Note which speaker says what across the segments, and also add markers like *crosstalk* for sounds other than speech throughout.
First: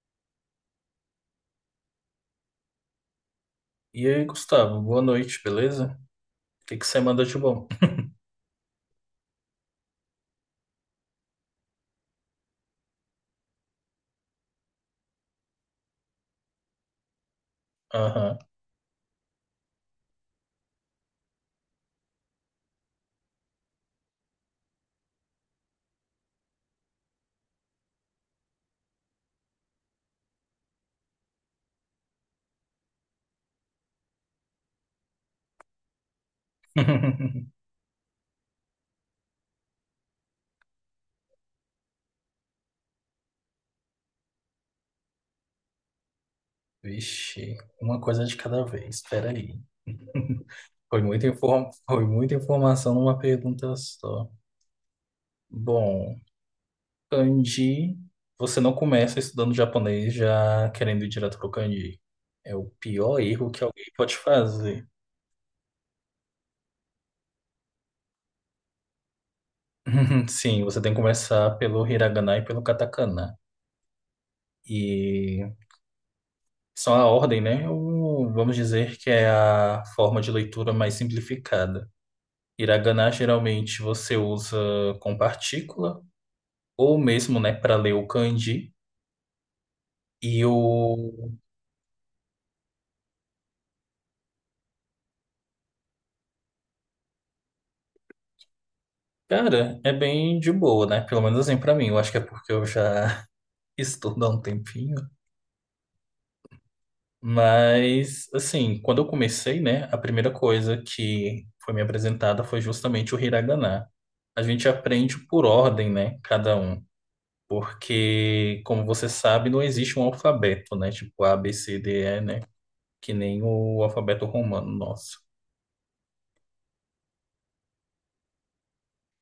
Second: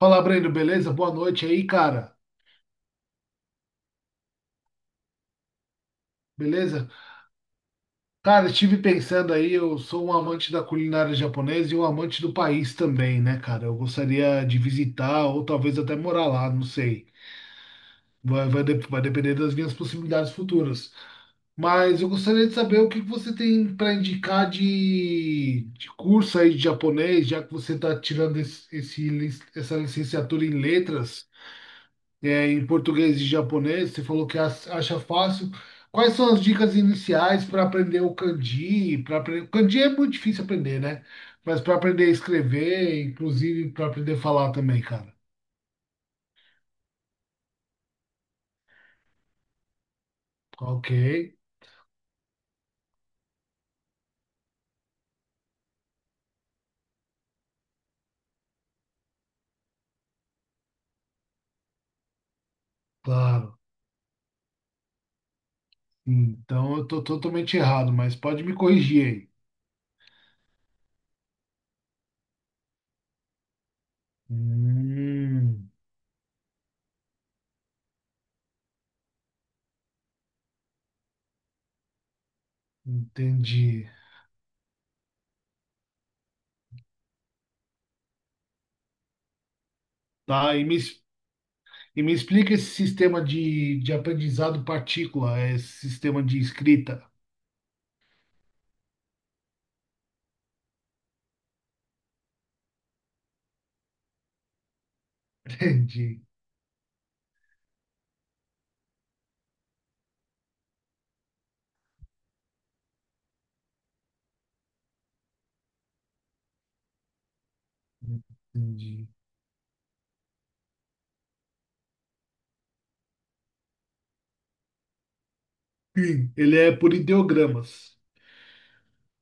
Speaker 1: Fala, Breno, beleza? Boa noite aí, cara.
Speaker 2: E aí, Gustavo, boa noite, beleza? O que que
Speaker 1: Beleza?
Speaker 2: você manda de bom?
Speaker 1: Cara, estive pensando aí, eu sou um amante da culinária japonesa e um amante do país também, né, cara? Eu gostaria de visitar ou talvez até morar lá, não sei.
Speaker 2: Aham.
Speaker 1: Vai depender das minhas possibilidades futuras. Mas eu gostaria de saber o que que você tem para indicar de curso aí de japonês, já que você está tirando essa licenciatura em letras. É, em português e japonês, você falou que acha fácil. Quais são as dicas
Speaker 2: *laughs*
Speaker 1: iniciais para aprender o kanji? Para aprender o kanji é muito difícil aprender, né? Mas para aprender a escrever, inclusive para aprender a falar também, cara.
Speaker 2: Vixe, uma coisa de cada vez, espera aí.
Speaker 1: Ok,
Speaker 2: Foi muita informação numa pergunta só. Bom, kanji, você não começa estudando japonês já querendo ir direto pro kanji. É o pior erro
Speaker 1: claro.
Speaker 2: que alguém pode fazer.
Speaker 1: Então eu tô totalmente errado, mas pode me corrigir aí.
Speaker 2: *laughs* Sim, você tem que começar pelo hiragana e pelo katakana. E
Speaker 1: Hum,
Speaker 2: São a ordem, né? Ou vamos dizer que é a forma de leitura mais simplificada. Hiragana geralmente
Speaker 1: entendi.
Speaker 2: você usa com partícula, ou mesmo, né, para ler o kanji. E
Speaker 1: Tá, e me, es-
Speaker 2: o.
Speaker 1: e me explica esse sistema de aprendizado partícula, esse sistema de escrita.
Speaker 2: Cara, é bem de boa, né? Pelo menos assim pra mim. Eu acho que é porque eu já *laughs* estudo há um tempinho.
Speaker 1: *laughs* Entendi.
Speaker 2: Mas, assim, quando eu comecei, né, a primeira coisa que foi me apresentada foi justamente o hiragana. A gente aprende por ordem, né? Cada um. Porque, como você
Speaker 1: Entendi.
Speaker 2: sabe, não existe um alfabeto, né? Tipo A, B, C, D, E, né? Que nem o alfabeto romano nosso.
Speaker 1: Sim, ele é por ideogramas.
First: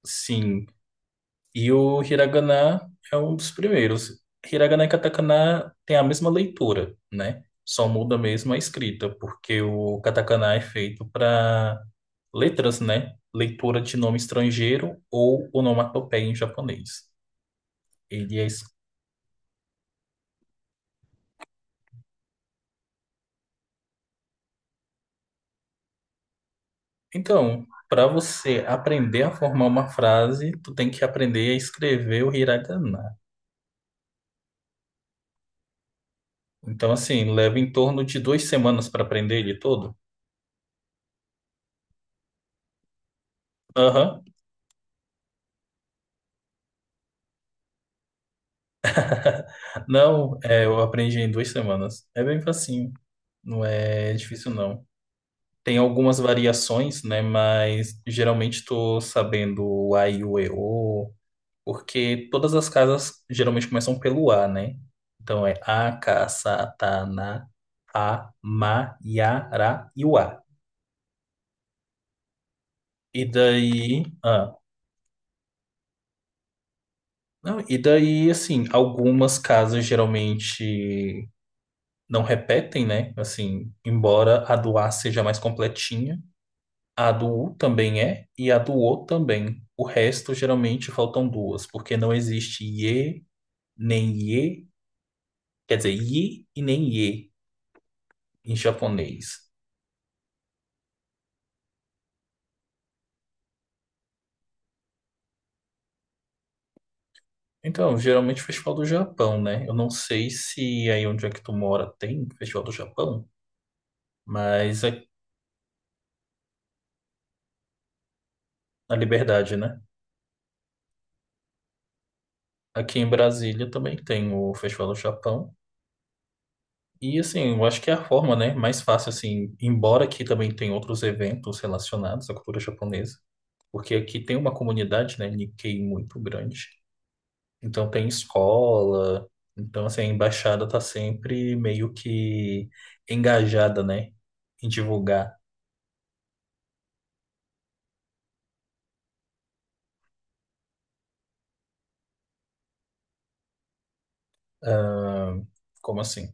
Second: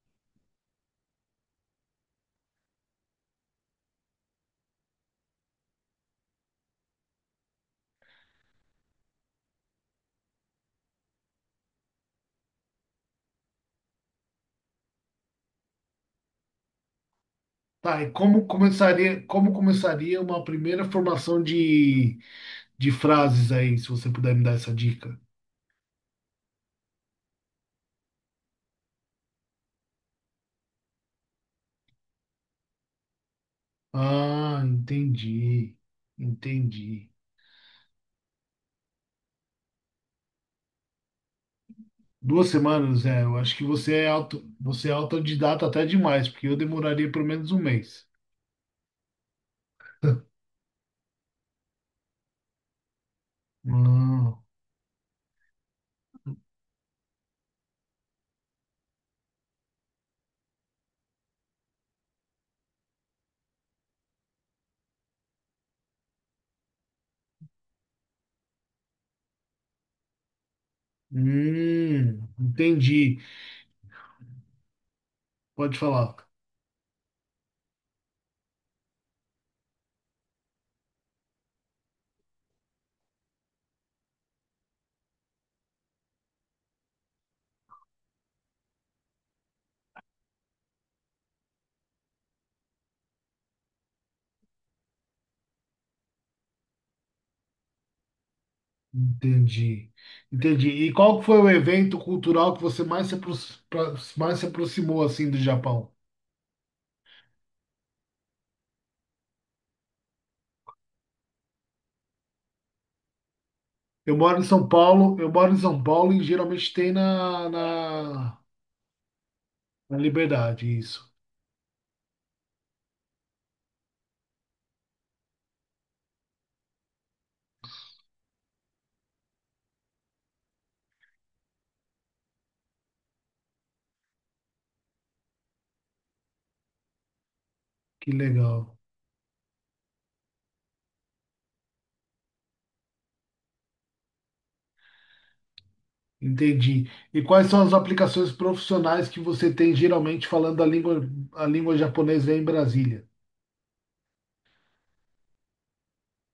Speaker 2: Sim. E o hiragana é um dos primeiros. Hiragana e katakana têm a mesma leitura, né? Só muda mesmo a escrita, porque o katakana é feito para letras, né? Leitura de nome estrangeiro ou onomatopeia em japonês.
Speaker 1: Tá, e
Speaker 2: Ele
Speaker 1: como
Speaker 2: é
Speaker 1: começaria, como começaria uma primeira formação de frases aí, se você puder me dar essa dica?
Speaker 2: Então, para você aprender a formar uma frase, tu tem que aprender a escrever o hiragana.
Speaker 1: Ah, entendi.
Speaker 2: Então,
Speaker 1: Entendi.
Speaker 2: assim, leva em torno de duas semanas para aprender ele todo.
Speaker 1: Duas semanas, é, eu acho que você
Speaker 2: Aham.
Speaker 1: é autodidata até demais, porque eu demoraria pelo menos um mês. *laughs*
Speaker 2: Não, é, eu aprendi em duas semanas. É bem facinho. Não é
Speaker 1: Ah,
Speaker 2: difícil, não. Tem algumas variações, né? Mas geralmente tô sabendo o A e o E O, porque todas as casas geralmente começam pelo A, né? Então é A, K, Sa, Ta, Na, A, Ma, Ya, Ra e o A.
Speaker 1: entendi.
Speaker 2: E daí,
Speaker 1: Pode falar.
Speaker 2: não, e daí, assim, algumas casas geralmente não repetem, né? Assim, embora a do A seja mais completinha, a do U também é, e a do O também. O resto geralmente faltam duas, porque não existe ye, nem ye, quer dizer, yi e nem ye em japonês.
Speaker 1: Entendi. Entendi. E qual foi o evento cultural que você mais se aproximou assim do Japão?
Speaker 2: Então, geralmente o Festival do Japão, né? Eu não sei se aí onde é que tu mora tem Festival do Japão,
Speaker 1: Eu moro em São
Speaker 2: mas é
Speaker 1: Paulo, eu moro em São Paulo e geralmente tem na, na,
Speaker 2: a Liberdade, né?
Speaker 1: na Liberdade, isso.
Speaker 2: Aqui em Brasília também tem o Festival do Chapão. E assim, eu acho que é a forma, né, mais fácil assim, embora aqui também tem outros eventos relacionados à cultura japonesa, porque aqui tem uma comunidade, né, nikkei muito grande. Então tem
Speaker 1: Que legal.
Speaker 2: escola, então assim, a embaixada tá sempre meio que engajada, né, em divulgar.
Speaker 1: Entendi. E quais são as aplicações profissionais que você tem geralmente falando a língua japonesa aí em Brasília?
Speaker 2: ah, Como assim?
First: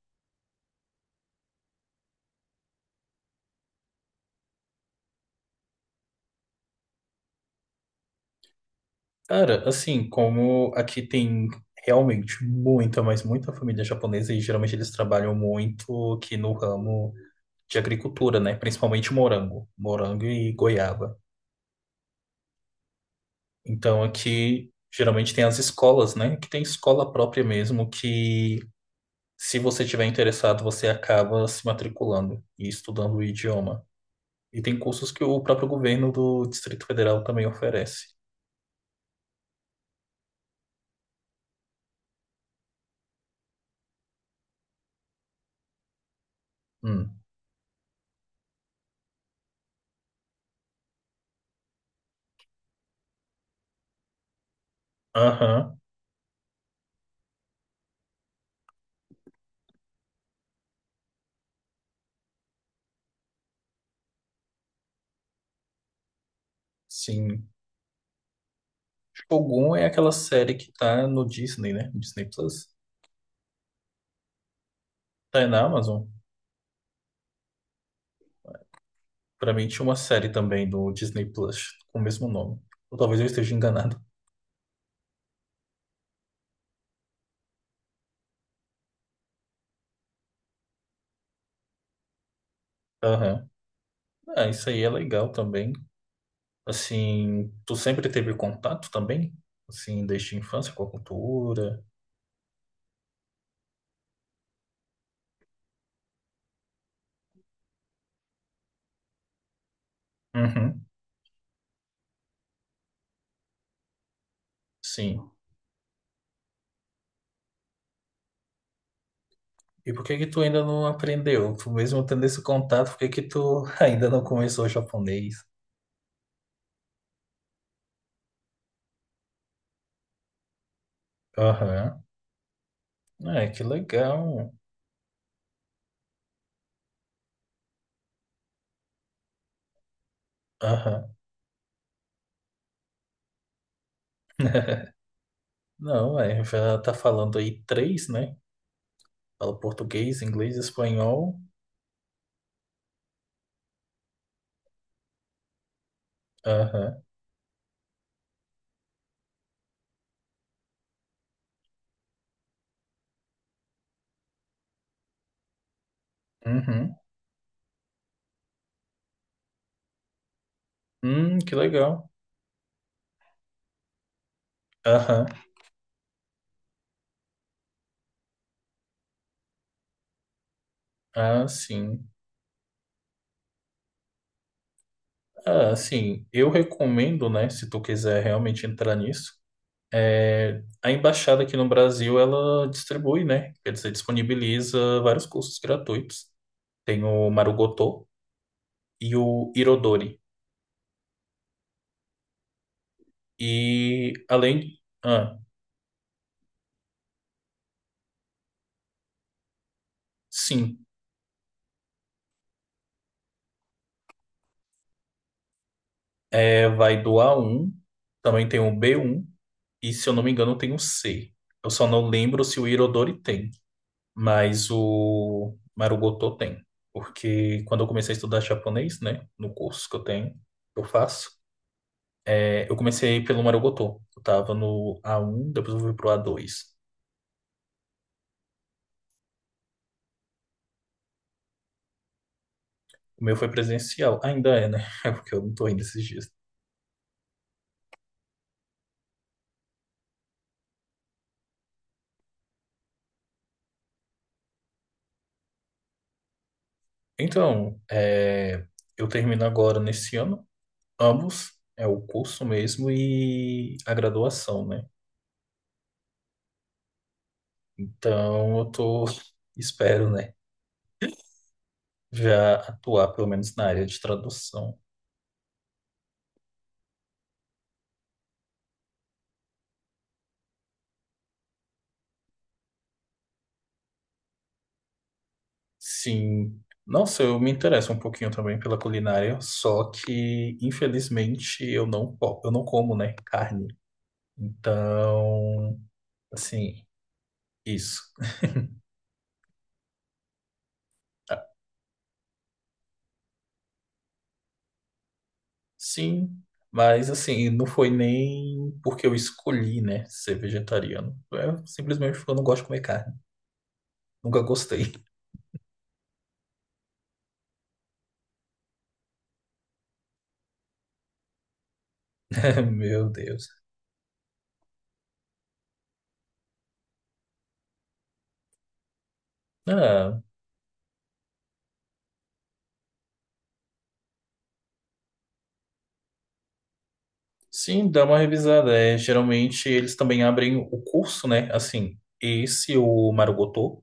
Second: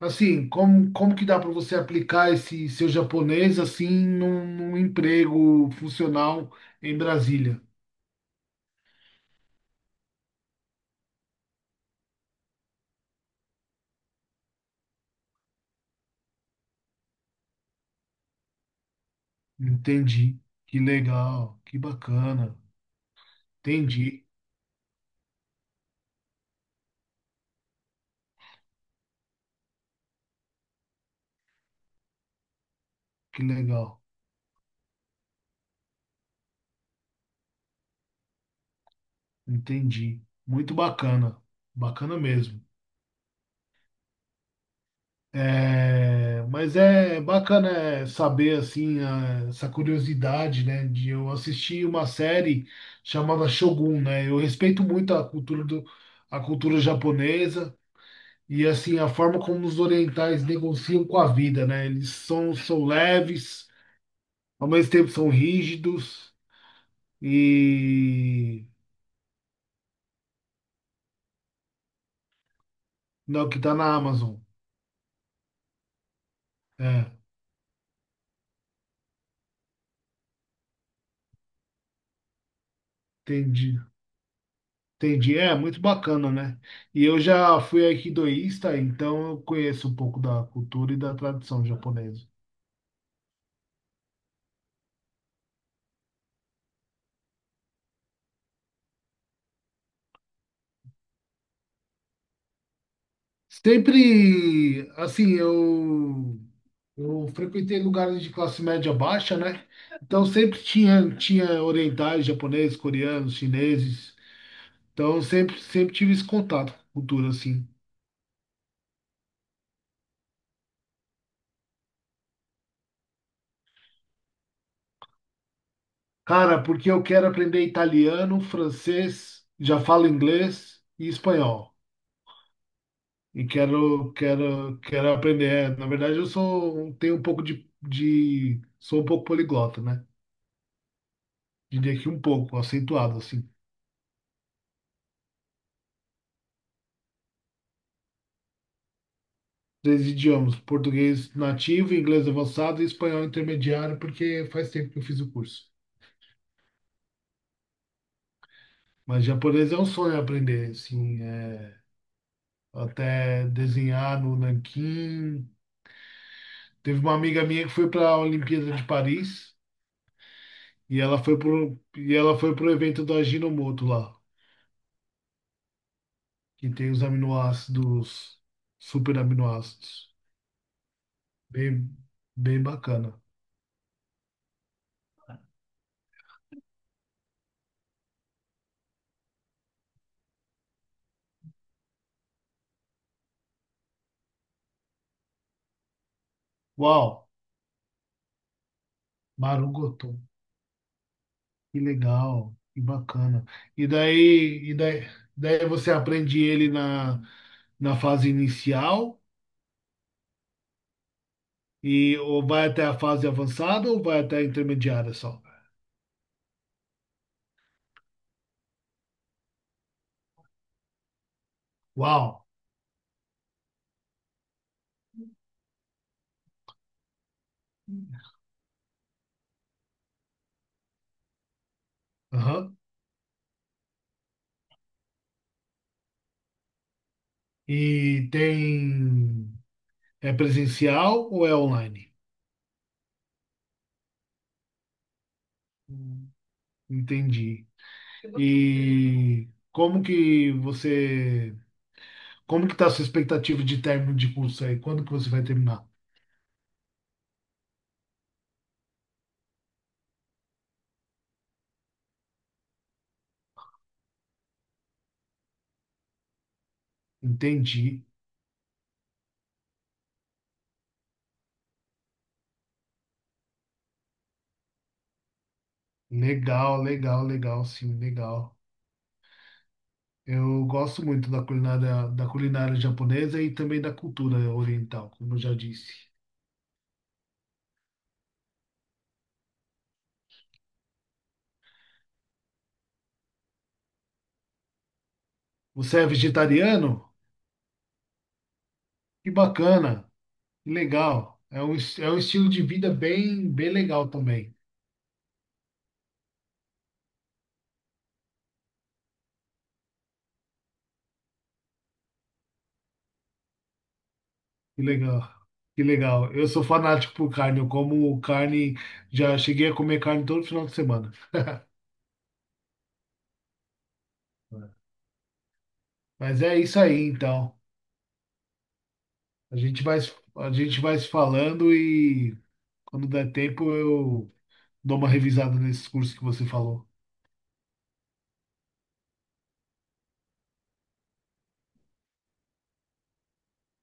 Speaker 1: Assim, como que dá para você aplicar esse seu japonês assim num emprego funcional em Brasília?
Speaker 2: Cara, assim, como aqui tem realmente muita, mas muita família japonesa e geralmente eles trabalham muito aqui no ramo de agricultura, né? Principalmente morango, morango
Speaker 1: Entendi.
Speaker 2: e
Speaker 1: Que
Speaker 2: goiaba.
Speaker 1: legal, que bacana.
Speaker 2: Então
Speaker 1: Entendi,
Speaker 2: aqui geralmente tem as escolas, né? Que tem escola própria mesmo que se você tiver interessado, você acaba se matriculando e estudando o
Speaker 1: que
Speaker 2: idioma.
Speaker 1: legal.
Speaker 2: E tem cursos que o próprio governo do Distrito Federal também oferece.
Speaker 1: Entendi. Muito bacana. Bacana mesmo. É, mas
Speaker 2: Hum.
Speaker 1: é bacana é, saber assim essa curiosidade, né, de eu assistir uma série chamada Shogun, né? Eu respeito muito a cultura
Speaker 2: Aham.
Speaker 1: a cultura japonesa e assim a forma como os orientais negociam com a vida, né? Eles são leves, ao mesmo tempo são rígidos.
Speaker 2: Sim.
Speaker 1: E
Speaker 2: Shogun é aquela série que tá no Disney, né? Disney Plus.
Speaker 1: não, que tá na Amazon.
Speaker 2: Tá na Amazon.
Speaker 1: É,
Speaker 2: Pra mim tinha uma série também do Disney Plus com o mesmo nome. Ou talvez eu esteja
Speaker 1: entendi.
Speaker 2: enganado.
Speaker 1: Entendi. É, muito bacana, né? E eu já fui aikidoísta, então eu conheço um pouco da cultura e da tradição japonesa.
Speaker 2: Aham. Ah, isso aí é legal também. Assim, tu sempre teve contato também? Assim, desde a infância com a cultura?
Speaker 1: Sempre, assim, eu frequentei lugares de classe média baixa, né? Então sempre
Speaker 2: Uhum,
Speaker 1: tinha orientais, japoneses, coreanos, chineses. Então
Speaker 2: sim.
Speaker 1: sempre tive esse contato com cultura, assim.
Speaker 2: E por que que tu ainda não aprendeu? Tu mesmo tendo esse contato, por que que tu *laughs* ainda não começou o japonês?
Speaker 1: Cara, porque eu quero aprender italiano, francês, já falo inglês e espanhol.
Speaker 2: Aham. É,
Speaker 1: E
Speaker 2: que
Speaker 1: quero,
Speaker 2: legal.
Speaker 1: quero, quero aprender. É, na verdade, eu sou, um, tenho um pouco sou um pouco poliglota, né?
Speaker 2: Aham.
Speaker 1: Diria que um pouco, acentuado, assim.
Speaker 2: *laughs* Não, é, já tá falando aí três, né? Fala
Speaker 1: Três
Speaker 2: português,
Speaker 1: idiomas,
Speaker 2: inglês,
Speaker 1: português
Speaker 2: espanhol.
Speaker 1: nativo, inglês avançado e espanhol intermediário, porque faz tempo que eu fiz o curso.
Speaker 2: Aham.
Speaker 1: Mas japonês é um sonho aprender, assim, é, até desenhar no nanquim.
Speaker 2: Uhum.
Speaker 1: Teve uma amiga minha que foi para a Olimpíada de Paris e ela foi
Speaker 2: Que
Speaker 1: pro,
Speaker 2: legal.
Speaker 1: e ela foi pro evento do Ajinomoto lá.
Speaker 2: Aham.
Speaker 1: Que tem os aminoácidos, super aminoácidos.
Speaker 2: Ah,
Speaker 1: Bem,
Speaker 2: sim.
Speaker 1: bem bacana.
Speaker 2: Ah, assim, eu recomendo, né, se tu quiser realmente entrar nisso, é, a embaixada aqui no Brasil, ela distribui, né, quer dizer, disponibiliza vários cursos gratuitos. Tem
Speaker 1: Uau,
Speaker 2: o Marugoto e o
Speaker 1: Marugoto,
Speaker 2: Irodori.
Speaker 1: que legal, que bacana. E
Speaker 2: E
Speaker 1: daí, e
Speaker 2: além,
Speaker 1: daí,
Speaker 2: ah,
Speaker 1: daí você aprende ele na fase inicial
Speaker 2: sim,
Speaker 1: e ou vai até a fase avançada ou vai até a intermediária só.
Speaker 2: é, vai do A1, também tem o B1 e, se eu não me engano, tem o C. Eu só não lembro
Speaker 1: Uau.
Speaker 2: se o Irodori tem, mas o Marugoto tem. Porque quando eu comecei a estudar japonês, né, no curso que eu tenho, que eu faço, é, eu
Speaker 1: Aham.
Speaker 2: comecei pelo Marugoto. Eu tava no A1, depois eu fui pro A2.
Speaker 1: E tem é presencial ou é online?
Speaker 2: O meu foi presencial. Ainda é, né? *laughs* É porque eu não tô indo esses dias.
Speaker 1: Hum. Entendi. E como que tá a sua expectativa de término de curso aí? Quando que você vai terminar?
Speaker 2: Então, é, eu termino agora nesse ano, ambos, é o curso mesmo e a graduação, né?
Speaker 1: Entendi.
Speaker 2: Então, eu tô, *laughs* espero, né, já atuar pelo menos na área de tradução.
Speaker 1: Legal. Eu gosto muito da culinária japonesa e também da cultura oriental, como eu já disse.
Speaker 2: Sim. Nossa, eu me interesso um pouquinho também pela culinária, só que infelizmente eu não, eu não como, né, carne. Então,
Speaker 1: Você é
Speaker 2: assim,
Speaker 1: vegetariano?
Speaker 2: isso.
Speaker 1: Que bacana, que legal.
Speaker 2: Ah,
Speaker 1: É um, é um estilo de vida bem, bem legal também.
Speaker 2: sim, mas assim, não foi nem porque eu escolhi, né, ser vegetariano. É simplesmente porque eu não gosto de comer carne. Nunca
Speaker 1: Que
Speaker 2: gostei.
Speaker 1: legal, que legal. Eu sou fanático por carne, eu como carne, já cheguei a comer carne todo final de semana.
Speaker 2: *laughs* Meu Deus.
Speaker 1: Mas é isso aí, então. A gente vai,
Speaker 2: Ah,
Speaker 1: a gente vai se falando e quando der tempo eu dou uma revisada nesses cursos que você falou.
Speaker 2: sim, dá uma revisada. É, geralmente eles também abrem o curso, né? Assim, esse o Marugoto.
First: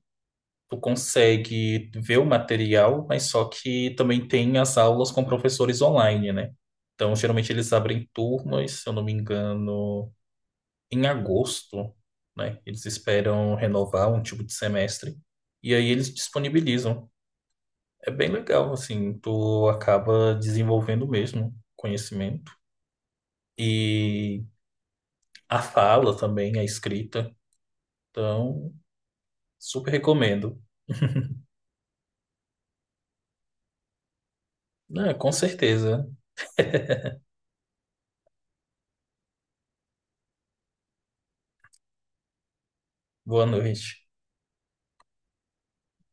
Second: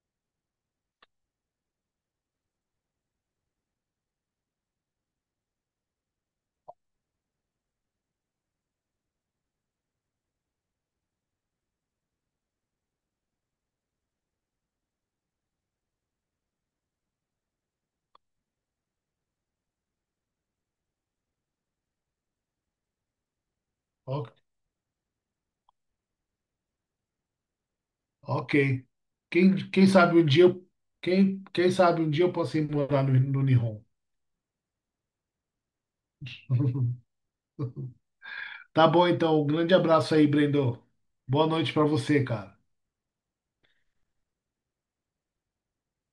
Speaker 2: Tu consegue ver o material, mas só que também tem as aulas com professores online, né? Então, geralmente eles abrem turmas, se eu não me engano, em agosto, né? Eles esperam renovar um tipo de semestre e aí eles disponibilizam. É bem legal, assim, tu acaba desenvolvendo mesmo conhecimento
Speaker 1: O-
Speaker 2: e a fala também, a escrita.
Speaker 1: Ok.
Speaker 2: Então,
Speaker 1: Quem
Speaker 2: super
Speaker 1: sabe um dia,
Speaker 2: recomendo.
Speaker 1: eu-
Speaker 2: *laughs*
Speaker 1: quem, quem sabe um dia eu posso ir morar no Nihon.
Speaker 2: Ah, com certeza.
Speaker 1: *laughs* Tá bom, então. Um grande abraço aí, Brendo. Boa noite pra você, cara.
Speaker 2: Boa noite.